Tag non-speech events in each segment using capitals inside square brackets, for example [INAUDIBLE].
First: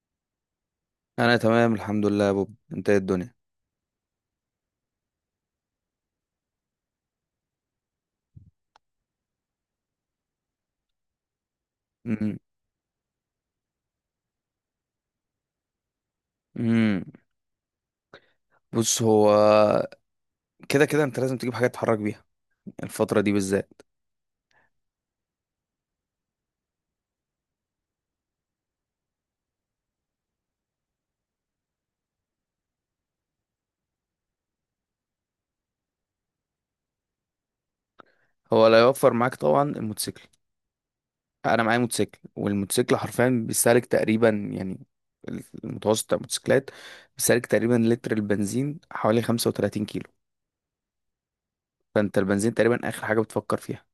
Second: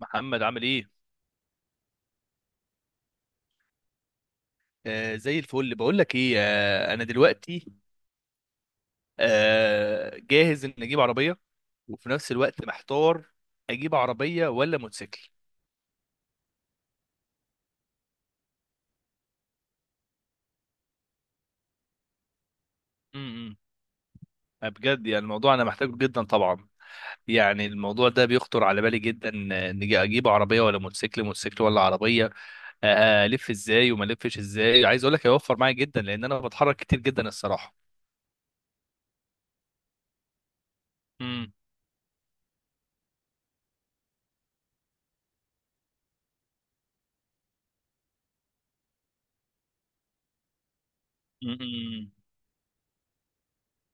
محمد عامل ايه؟ انا تمام، الحمد لله يا بوب. انت ايه الدنيا؟ زي الفل. بقول لك ايه، انا دلوقتي جاهز ان اجيب عربيه، وفي نفس امم. الوقت محتار. اجيب عربيه ولا موتوسيكل؟ امم. بص، هو كده كده انت لازم تجيب حاجه تتحرك بيها، الفتره دي امم. بالذات. بجد يعني الموضوع انا محتاجه جدا طبعا. يعني الموضوع ده بيخطر على بالي جدا. نجي اجيب عربيه ولا موتوسيكل، موتوسيكل ولا عربيه؟ آه، الف ازاي وما الفش ازاي. عايز اقول لك هيوفر معايا جدا لان انا بتحرك كتير جدا الصراحه. هو لا يوفر معاك طبعا، الموتوسيكل. امم. انا معايا موتوسيكل، والموتوسيكل حرفيا بيستهلك تقريبا، يعني المتوسط بتاع الموتوسيكلات بيستهلك تقريبا لتر البنزين حوالي 35 كيلو. امم. فانت البنزين تقريبا اخر حاجه بتفكر فيها.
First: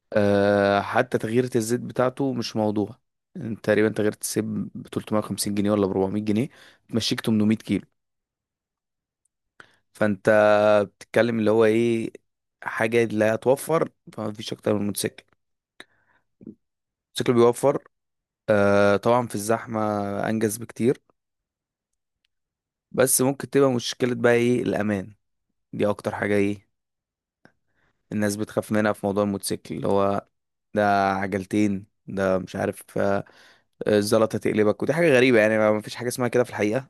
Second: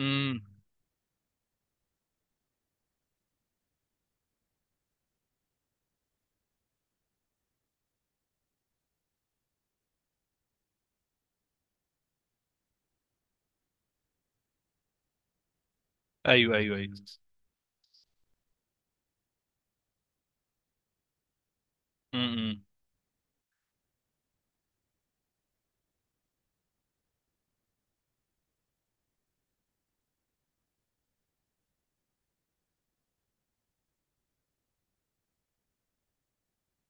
امم. أه، حتى تغيير الزيت بتاعته مش موضوع. انت تقريبا تغيير الزيت ب 350 جنيه ولا ب 400 جنيه تمشيك 800 كيلو. فانت بتتكلم اللي هو ايه، حاجة لا توفر، فما فيش اكتر من الموتوسيكل. ايوه، ايوه، ايوه. الموتوسيكل بيوفر، آه طبعا في الزحمة، انجز بكتير. بس ممكن تبقى مشكلة بقى، ايه؟ الامان. دي اكتر حاجة ايه الناس بتخاف منها في موضوع الموتوسيكل، اللي هو ده عجلتين، ده مش عارف، الزلطة تقلبك، ودي حاجة غريبة، يعني ما فيش حاجة اسمها كده في الحقيقة،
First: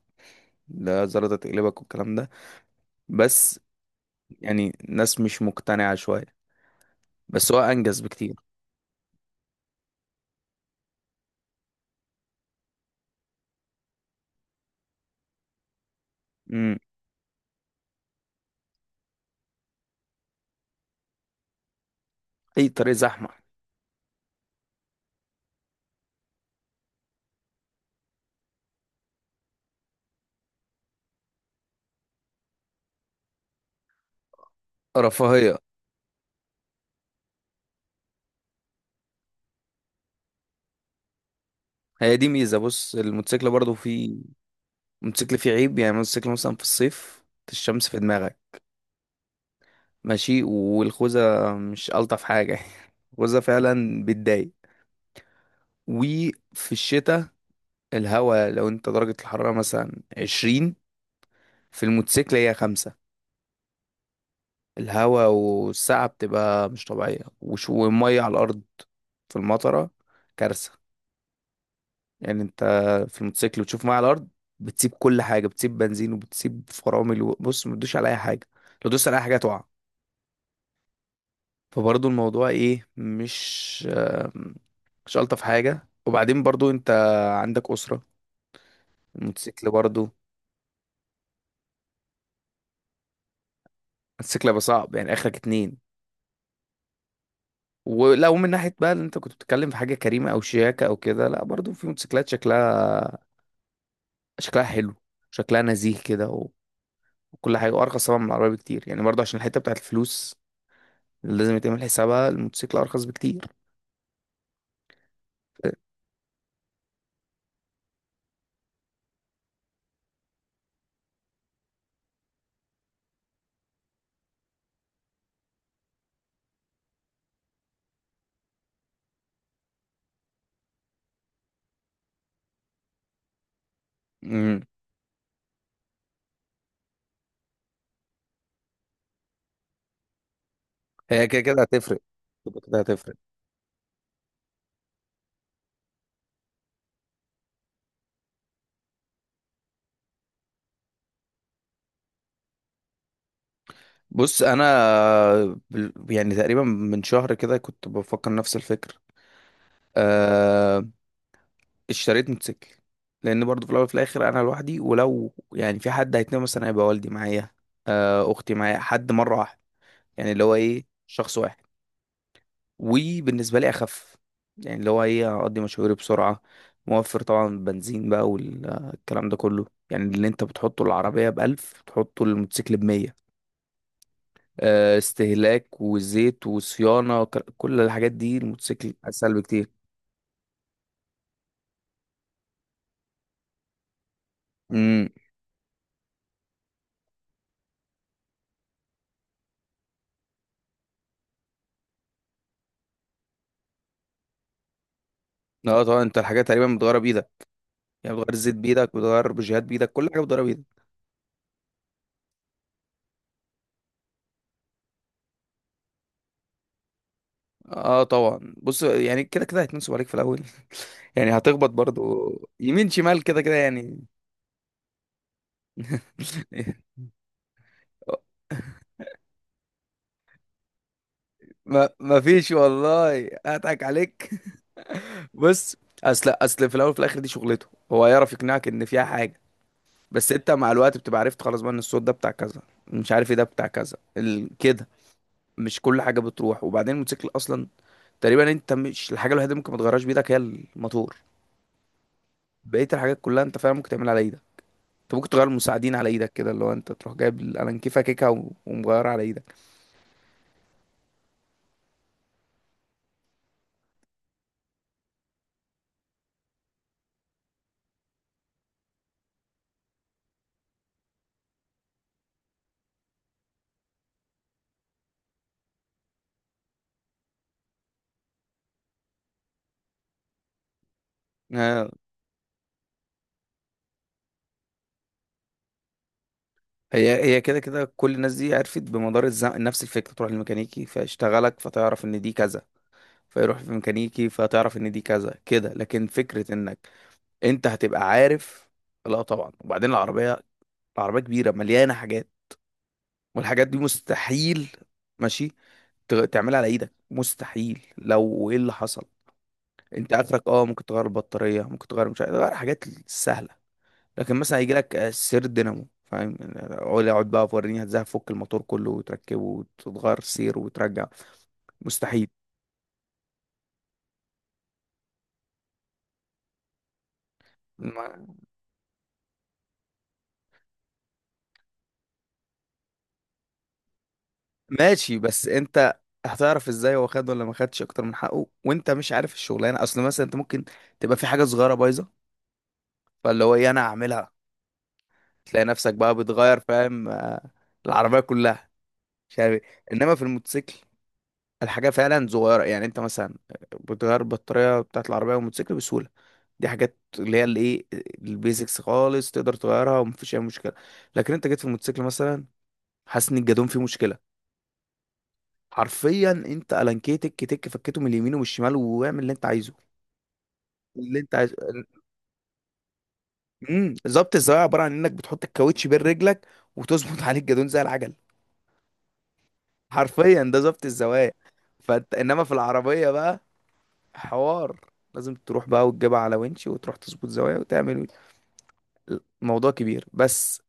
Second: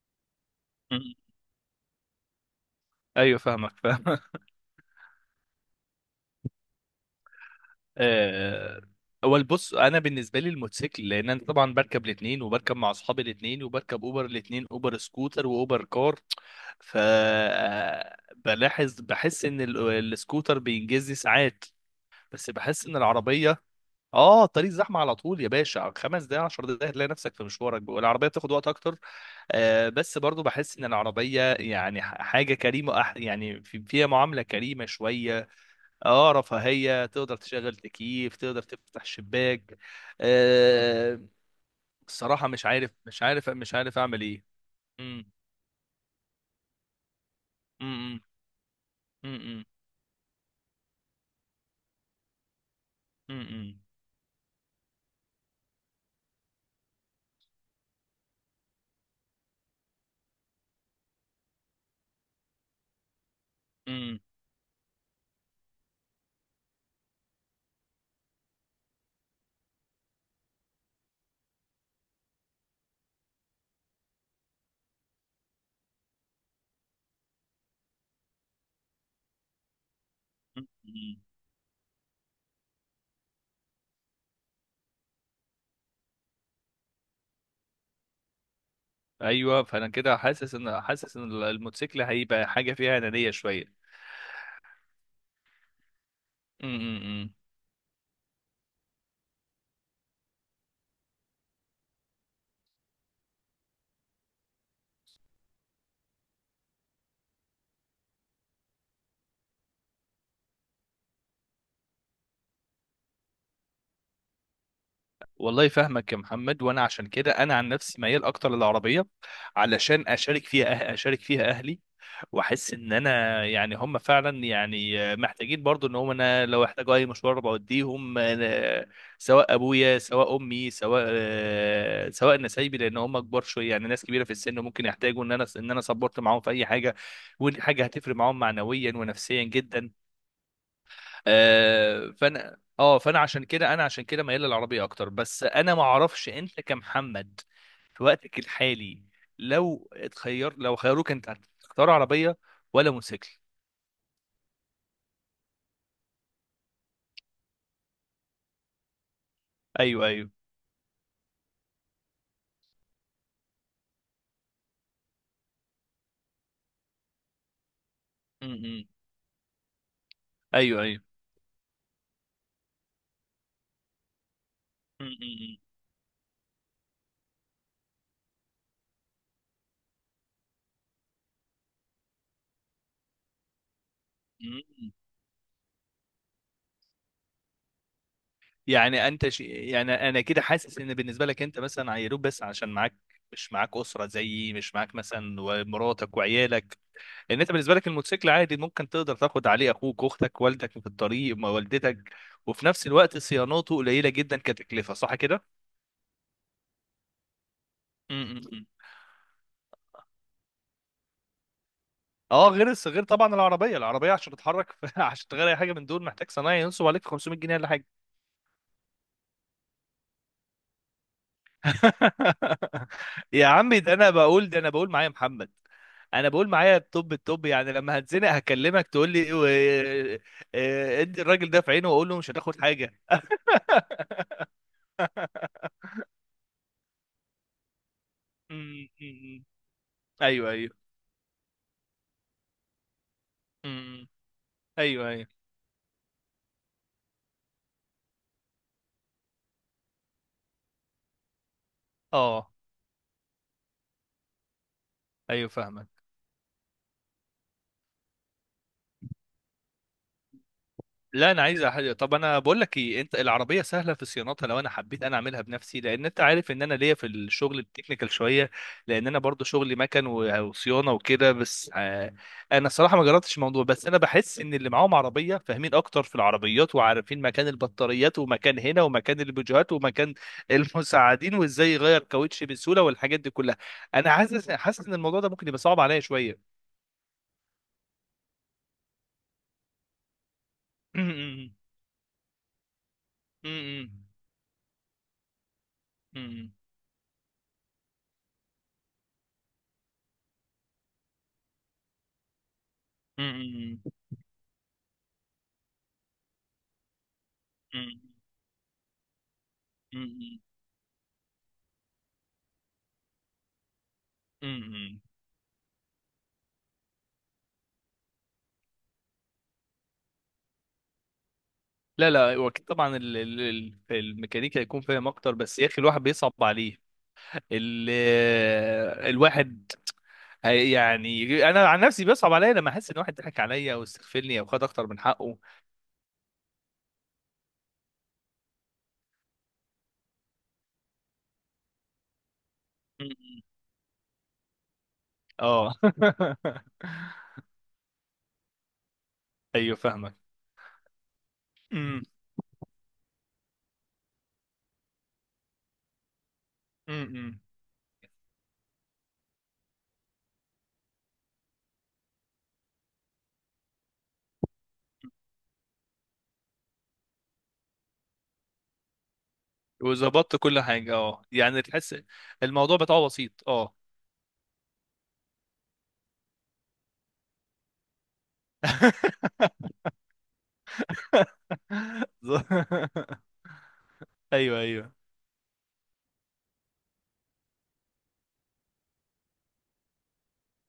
ده امم. الزلطة تقلبك والكلام ده، ايوه، بس. فاهمك فاهمك. [LAUGHS] يعني الناس مش مقتنعة شوية، بس هو انجز بكتير. آه، اول بص، انا بالنسبه لي الموتوسيكل، لان انا طبعا بركب الاثنين، وبركب مع اصحابي الاثنين، وبركب اوبر الاثنين، اوبر سكوتر واوبر كار. امم. ف بلاحظ بحس ان السكوتر بينجزني ساعات، بس اي بحس طريق ان زحمة. العربيه. اه، طريق زحمه على طول يا باشا، خمس دقايق عشر دقايق هتلاقي نفسك في مشوارك، والعربيه بتاخد وقت اكتر. بس برضو بحس ان العربيه يعني حاجه كريمه، يعني فيها معامله كريمه شويه. رفاهية. اه، رفاهية، تقدر تشغل تكييف تقدر تفتح شباك. آه هي دي الصراحة ميزة، مش عارف، بص، مش عارف، الموتوسيكل مش برضو عارف فيه. اعمل ايه. مم، الموتوسيكل فيه عيب، يعني الموتوسيكل مثلا في الصيف الشمس في مم، دماغك، مم، مم، ماشي، والخوذة مش ألطف حاجة [LAUGHS] الخوذة مم، فعلا بتضايق. وفي الشتاء الهوا، لو انت درجة الحرارة مثلا عشرين، في الموتوسيكل هي خمسة. مم، الهوا والسقعة بتبقى مش طبيعية، والمية على الأرض في المطرة كارثة. يعني انت في الموتوسيكل وتشوف معاه على الارض، بتسيب كل حاجه، بتسيب بنزين، وبتسيب فرامل، وبص ما تدوش على اي حاجه، لو دوست على اي حاجه هتقع. مم. فبرضه الموضوع ايه، مش مش الطف حاجه. وبعدين برضه انت عندك اسره، ايوه، الموتوسيكل فانا برضه، كده حاسس ان الموتوسيكل هيبقى حاجة فيها انانية شوية. الموتوسيكل هيبقى صعب، يعني اخرك اتنين. مم، مم، مم. ولو من ناحيه بقى اللي انت كنت بتتكلم في حاجه كريمه او شياكه او كده، لا، برضه في موتوسيكلات شكلها، شكلها حلو، شكلها نزيه كده وكل حاجه، وارخص طبعا من العربيه بكتير، يعني برضه عشان الحته بتاعت الفلوس لازم يتعمل حسابها، الموتوسيكل ارخص بكتير. والله فاهمك يا محمد، وانا عشان كده انا عن نفسي ميال اكتر للعربية، علشان اشارك فيها، اشارك فيها اهلي. واحس ان انا يعني هم فعلا يعني محتاجين برضو ان هم، انا لو احتاجوا اي مشوار بوديهم. سواء ابويا سواء امي سواء سواء نسايبي، لان هم كبار شويه، يعني ناس كبيره في السن، امم. ممكن يحتاجوا ان انا سبورت معاهم في اي حاجه. ودي حاجه هتفرق معاهم معنويا ونفسيا جدا. هي كده كده هتفرق. آه فانا كده كده اه هتفرق. فانا عشان كده انا عشان كده ميال للعربيه اكتر، بس انا ما اعرفش انت كمحمد في وقتك الحالي، لو اتخير لو خيروك انت، هتختار عربيه ولا موتوسيكل؟ بص انا، يعني تقريبا من شهر كده كنت بفكر نفس الفكر. ايوه، ايوه. أه، اشتريت موتوسيكل، لان برضو في الاول وفي الاخر انا لوحدي، ولو يعني في حد هيتنقل مثلا هيبقى والدي معايا، أه اختي معايا، م-م. حد مره واحده، يعني اللي هو ايوه، ايه، ايوه. شخص واحد. وبالنسبة لي أخف، يعني اللي هو إيه، م-م-م. هقضي مشاويري بسرعة، موفر طبعا بنزين بقى والكلام ده كله. يعني اللي أنت بتحطه العربية بألف بتحطه الموتوسيكل بمية، م-م. استهلاك وزيت وصيانة كل الحاجات دي الموتوسيكل يعني انت أسهل بكتير. يعني انا كده حاسس ان بالنسبه لك انت مثلا عيروك، بس عشان معاك، مش معاك اسره زيي، مش معاك امم. مثلا ومراتك وعيالك. ان انت بالنسبه لك الموتوسيكل عادي، ممكن تقدر تاخد عليه اخوك اختك والدك في الطريق ما والدتك. وفي نفس الوقت صيانته قليله جدا كتكلفه، صح كده؟ اه طبعا انت الحاجات تقريبا بتغيرها بايدك، يعني بتغير الزيت امم. بايدك، بتغير بوجيهات بايدك، كل حاجه بتغيرها بايدك. اه، غير طبعا العربيه عشان تتحرك [LAUGHS] عشان تغير اي حاجه من دول محتاج صنايعي ينصب عليك في 500 جنيه ولا حاجه. اه طبعا، بص، يعني كده كده هيتنصب عليك في الاول [LAUGHS] يعني هتخبط برضو [LAUGHS] يمين شمال كده يا كده عمي، ده يعني. انا بقول، ده انا بقول معايا محمد، انا بقول معايا التوب التوب. يعني لما [LAUGHS] هتزنق [LAUGHS] هكلمك تقول لي ادي الراجل ده في ما عينه واقول له ما مش فيش هتاخد حاجه. والله اضحك عليك. [LAUGHS] بص، [LAUGHS] اصل في الاول وفي الاخر دي شغلته، هو يعرف م- يقنعك ان فيها م- حاجه. م. [LAUGHS] بس انت ايوه، مع الوقت بتبقى عرفت خلاص بقى ان الصوت ده بتاع كذا، مش عارف ايه، ده بتاع كذا ايوه، كده، ايوه، ايوه، مش كل حاجه بتروح. وبعدين الموتوسيكل اصلا تقريبا، انت مش الحاجه الوحيده اللي ممكن ما تغيرهاش بايدك هي الموتور، اه، بقيه الحاجات كلها انت فعلا ممكن تعملها على ايدك. انت ممكن تغير ايوه، فاهمك. المساعدين على ايدك كده، اللي هو انت تروح جايب الانكيفه كيكه ومغيرها على ايدك. لا، انا عايز حاجه. طب انا بقول لك ايه، انت العربيه سهله في صيانتها لو انا حبيت انا اعملها بنفسي، لان انت عارف ان انا ليا في الشغل التكنيكال شويه، لان انا برضو شغلي مكن وصيانه وكده، بس انا الصراحه ما جربتش الموضوع. بس انا بحس ان اللي معاهم عربيه فاهمين اكتر في العربيات، وعارفين مكان البطاريات ومكان هنا ومكان البوجيهات ومكان [LAUGHS] المساعدين، وازاي آه. يغير كاوتش بسهوله، والحاجات دي كلها. انا حاسس ان الموضوع ده ممكن يبقى صعب عليا شويه. هي كده كده، كل الناس دي عرفت بمدار الزمن نفس الفكره، تروح للميكانيكي فيشتغلك فتعرف ان دي كذا، فيروح في [CLEARS THROAT] ميكانيكي [LAUGHS] فتعرف ان دي كذا كده، لكن فكره مم. انك انت هتبقى عارف. لا طبعا، وبعدين العربيه كبيره مليانه حاجات، والحاجات دي مم. مستحيل، ماشي، تعملها على ايدك مستحيل مم. لو ايه اللي حصل. انت مم. اخرك اه ممكن تغير البطاريه، ممكن تغير مش عارف، تغير حاجات سهله. لكن مثلا هيجي لك مم. سير دينامو، فاهم يعني؟ اقعد بقى وريني هتزاي هفك الموتور كله وتركبه وتتغير سير وترجع، لا، مستحيل. لا، وأكيد طبعا الميكانيكا هيكون فاهم اكتر، بس يا اخي الواحد بيصعب عليه ال ما- الواحد يعني انا عن نفسي بيصعب عليا لما احس ان واحد ضحك عليا او استغفلني او خد اكتر من ماشي، حقه. بس انت هتعرف ازاي هو خد ولا ما خدش اكتر من حقه؟ وانت مش عارف الشغلانه، اصل مثلا انت ممكن تبقى في حاجه صغيره بايظه، مم. فاللي هو ايه، انا هعملها، تلاقي اه. نفسك بقى بتغير، [LAUGHS] فاهم العربيه كلها، مش عارف إيه. ايوه فاهمك. انما في الموتوسيكل الحاجة مم. فعلا صغيرة، يعني انت مثلا بتغير البطارية بتاعت العربية والموتوسيكل بسهولة، دي حاجات اللي مم. هي الايه، البيزكس خالص تقدر تغيرها ومفيش اي مشكلة. لكن انت جيت في الموتوسيكل مثلا، حاسس ان الجادون فيه مشكلة، حرفيا انت الانكيه تك تك فكته من اليمين والشمال واعمل اللي انت عايزه، وظبطت كل حاجه، اللي اه انت عايزه. يعني تحس الموضوع بتاعه بسيط، اه. ظبط الزوايا عبارة عن انك بتحط الكاوتش بين رجلك وتظبط [LAUGHS] عليه الجادون زي العجل، [LAUGHS] حرفيا ده ظبط الزوايا. فانت انما في [LAUGHS] العربية بقى ايوه، حوار، ايوه. لازم تروح بقى وتجيبها على winch وتروح تظبط زوايا وتعمل موضوع كبير، بس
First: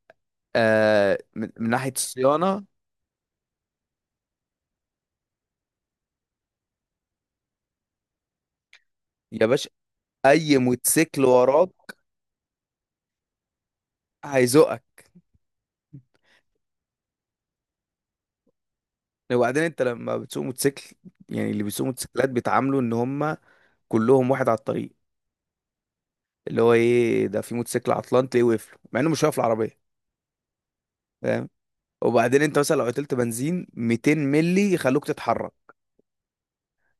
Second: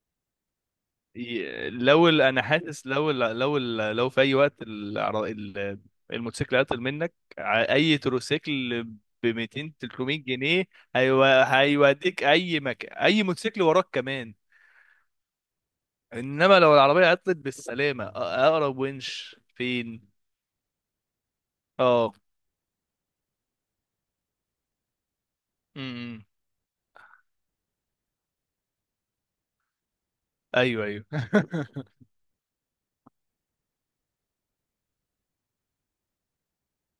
من ناحية انا الصيانة. حاسس لو في اي وقت الموتوسيكل عطل منك اي تروسيكل ب يا باشا، 200 300 أي جنيه موتوسيكل وراك هيوديك اي مكان، اي موتوسيكل وراك كمان. هيزقك. انما لو العربيه عطلت بالسلامه، اقرب ونش وبعدين أنت فين؟ لما بتسوق موتوسيكل، يعني اللي بيسوقوا اه، موتوسيكلات بيتعاملوا إن هم كلهم واحد على الطريق، امم. اللي هو إيه، ده في موتوسيكل عطلان تلاقيه واقف له مع إنه مش واقف العربية، ايوه، ايوه. فاهم؟ [LAUGHS] وبعدين أنت مثلا لو قتلت بنزين 200 ملي يخلوك تتحرك،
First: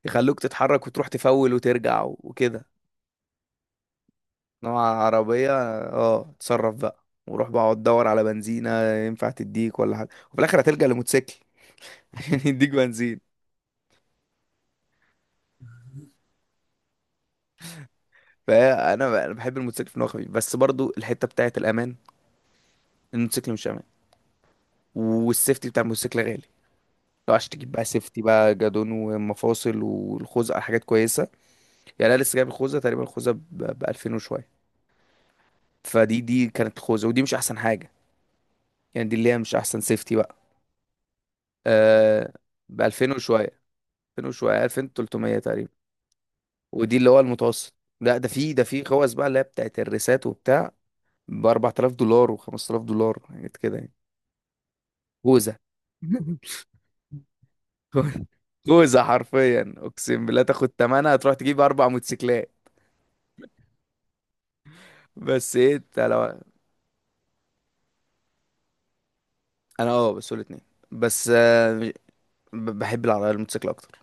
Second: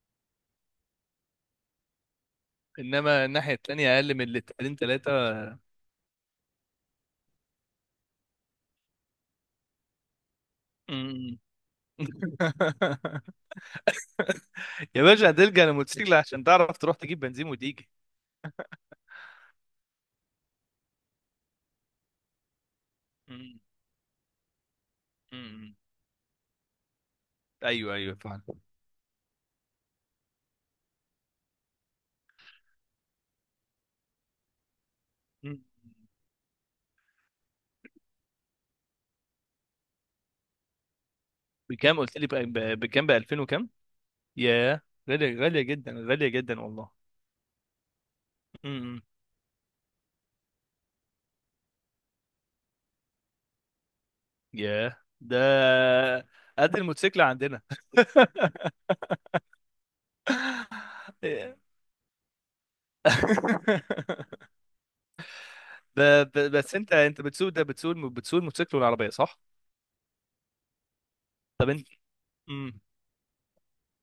يخلوك تتحرك وتروح تفول وترجع وكده، انما الناحيه التانيه اقل من لترين نوع ثلاثه. عربية. اه، اتصرف بقى وروح بقى اقعد تدور على بنزينة، ينفع تديك ولا حاجة، وفي الآخر هتلجأ لموتوسيكل امم. [LAUGHS] عشان يديك بنزين. [LAUGHS] يا باشا، هتلجأ للموتوسيكل عشان تعرف تروح تجيب بنزين وتيجي. فأنا بحب الموتوسيكل في إن هو خفيف، بس برضو الحتة بتاعة الأمان، الموتوسيكل مش أمان، والسيفتي امم. بتاع الموتوسيكل غالي. لو عشان تجيب بقى ايوه، ايوه، سيفتي فعلا. بقى، جادون ومفاصل والخوذة، حاجات كويسة. يعني أنا لسه جايب الخوذة تقريبا، الخوذة ب 2000 وشوية. مم. فدي كانت الخوذة، ودي مش أحسن حاجة، يعني دي اللي هي مش أحسن سيفتي بقى. بكام قلت لي أه ب بكام؟ 2000 ب 2000 وشوية، وكام؟ 2000 وشوية ياه، 2300 غالية، غالية تقريبا. جدا، غالية جدا والله. ودي اللي هو المتوسط. لا، ده في امم. خوذ بقى اللي هي بتاعت الريسات وبتاع، ب 4000 دولار و5000 دولار، حاجات كده يعني. ياه، ده خوذه [LAUGHS] قد الموتوسيكل عندنا. [LAUGHS] خوذه حرفيا، اقسم بالله، تاخد تمنها تروح ب... تجيب اربع موتوسيكلات. بس ايه، انت لو... بس انت، بتسوق ده، بتسوق الموتوسيكل والعربية، صح؟ انا اه بسوق الاتنين، بس طب انت؟ امم. بحب العربيه الموتوسيكل اكتر.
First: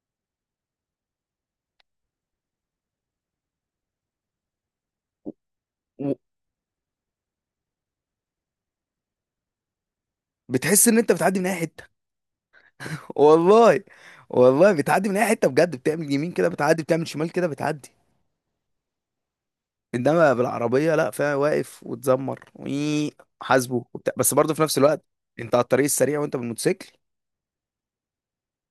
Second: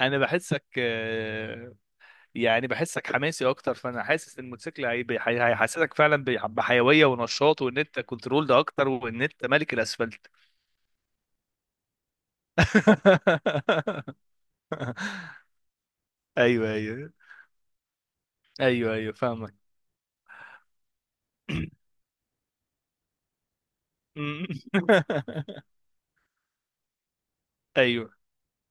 انا بحسك يعني بحسك حماسي اكتر، فانا حاسس ان الموتوسيكل هيحسسك و- فعلا بحيويه ونشاط، وان انت كنترول ده اكتر، وان انت ملك الاسفلت. بتحس ان انت بتعدي من اي حته. [LAUGHS] والله [LAUGHS] والله بتعدي من اي حته بجد، بتعمل يمين كده ايوه، بتعدي، بتعمل ايوه. شمال كده بتعدي. ايوه، ايوه، فاهمك. انما بالعربيه لا، فيها واقف [CLEARS THROAT] وتزمر حاسبه وبتاع، بس برضه في نفس الوقت انت على [LAUGHS] الطريق السريع وانت بالموتوسيكل، ايوه.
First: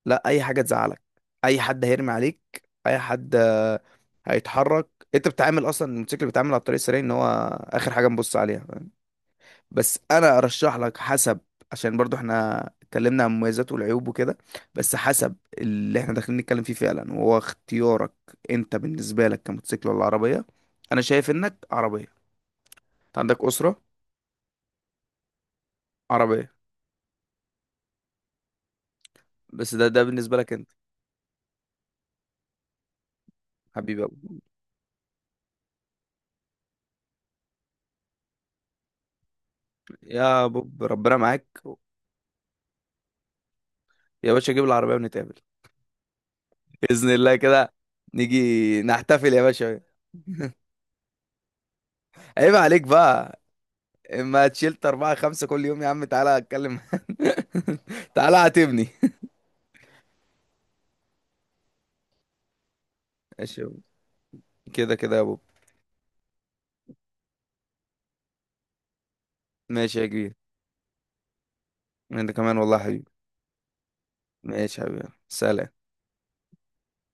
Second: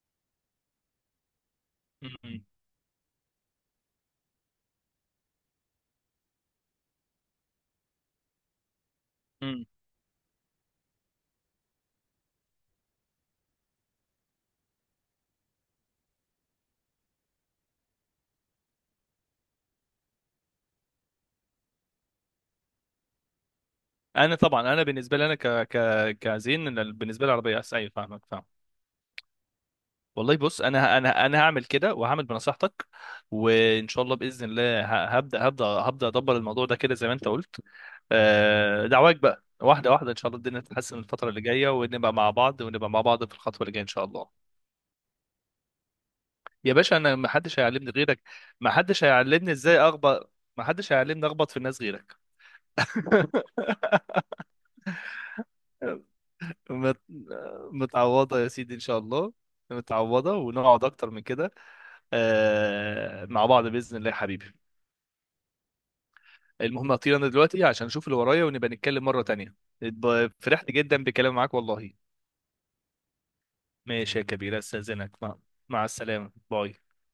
لا، اي حاجه تزعلك، اي حد هيرمي عليك، مم. اي حد هيتحرك. انت بتتعامل اصلا، الموتوسيكل بيتعامل على الطريق السريع ان هو اخر حاجه نبص عليها، فاهم؟ مم. بس انا ارشح لك، حسب، عشان برضه احنا اتكلمنا عن مميزاته والعيوب وكده، بس حسب اللي احنا داخلين نتكلم فيه فعلا، وهو اختيارك انت. بالنسبه لك كموتوسيكل ولا عربيه، انا شايف انك عربيه، انت عندك اسره، انا طبعا انا بالنسبه لي انا ك ك عربية. كزين. إن بالنسبه لي العربيه احسن، ايوه، فاهمك فاهمك. بس ده بالنسبة والله، لك بص، انت. انا هعمل كده وهعمل بنصيحتك. وان حبيبي شاء ابو. الله، باذن الله، هبدا ادبر الموضوع ده كده زي ما انت قلت. دعواك بقى واحده واحده، ان شاء الله يا الدنيا بوب، تتحسن ربنا الفتره اللي معاك. جايه، ونبقى مع بعض، ونبقى مع بعض في الخطوه اللي جايه ان شاء الله. يا باشا جيب العربية ونتقابل، يا باشا، بإذن انا ما الله حدش كده، هيعلمني غيرك. ما نيجي حدش نحتفل يا هيعلمني ازاي باشا. اخبط، ما حدش هيعلمني اخبط في الناس غيرك. [LAUGHS] عيب عليك بقى، [LAUGHS] اما تشيلت أربعة خمسة كل يوم يا عم تعالى اتكلم. مت... [LAUGHS] تعالى متعوضة يا سيدي إن عاتبني. شاء الله. متعوضة، ونقعد أكتر من كده [LAUGHS] مع ماشي يا بعض بوب. بإذن الله يا حبيبي. كده كده يا بوب. المهم، هطير انا دلوقتي عشان اشوف اللي ورايا، ونبقى نتكلم مرة تانية. ماشي يا كبير. فرحت جدا بكلام معاك والله. انت كمان والله يا حبيبي. ماشي يا كبير، ماشي يا حبيبي، استاذنك. مع سلام. السلامة، باي.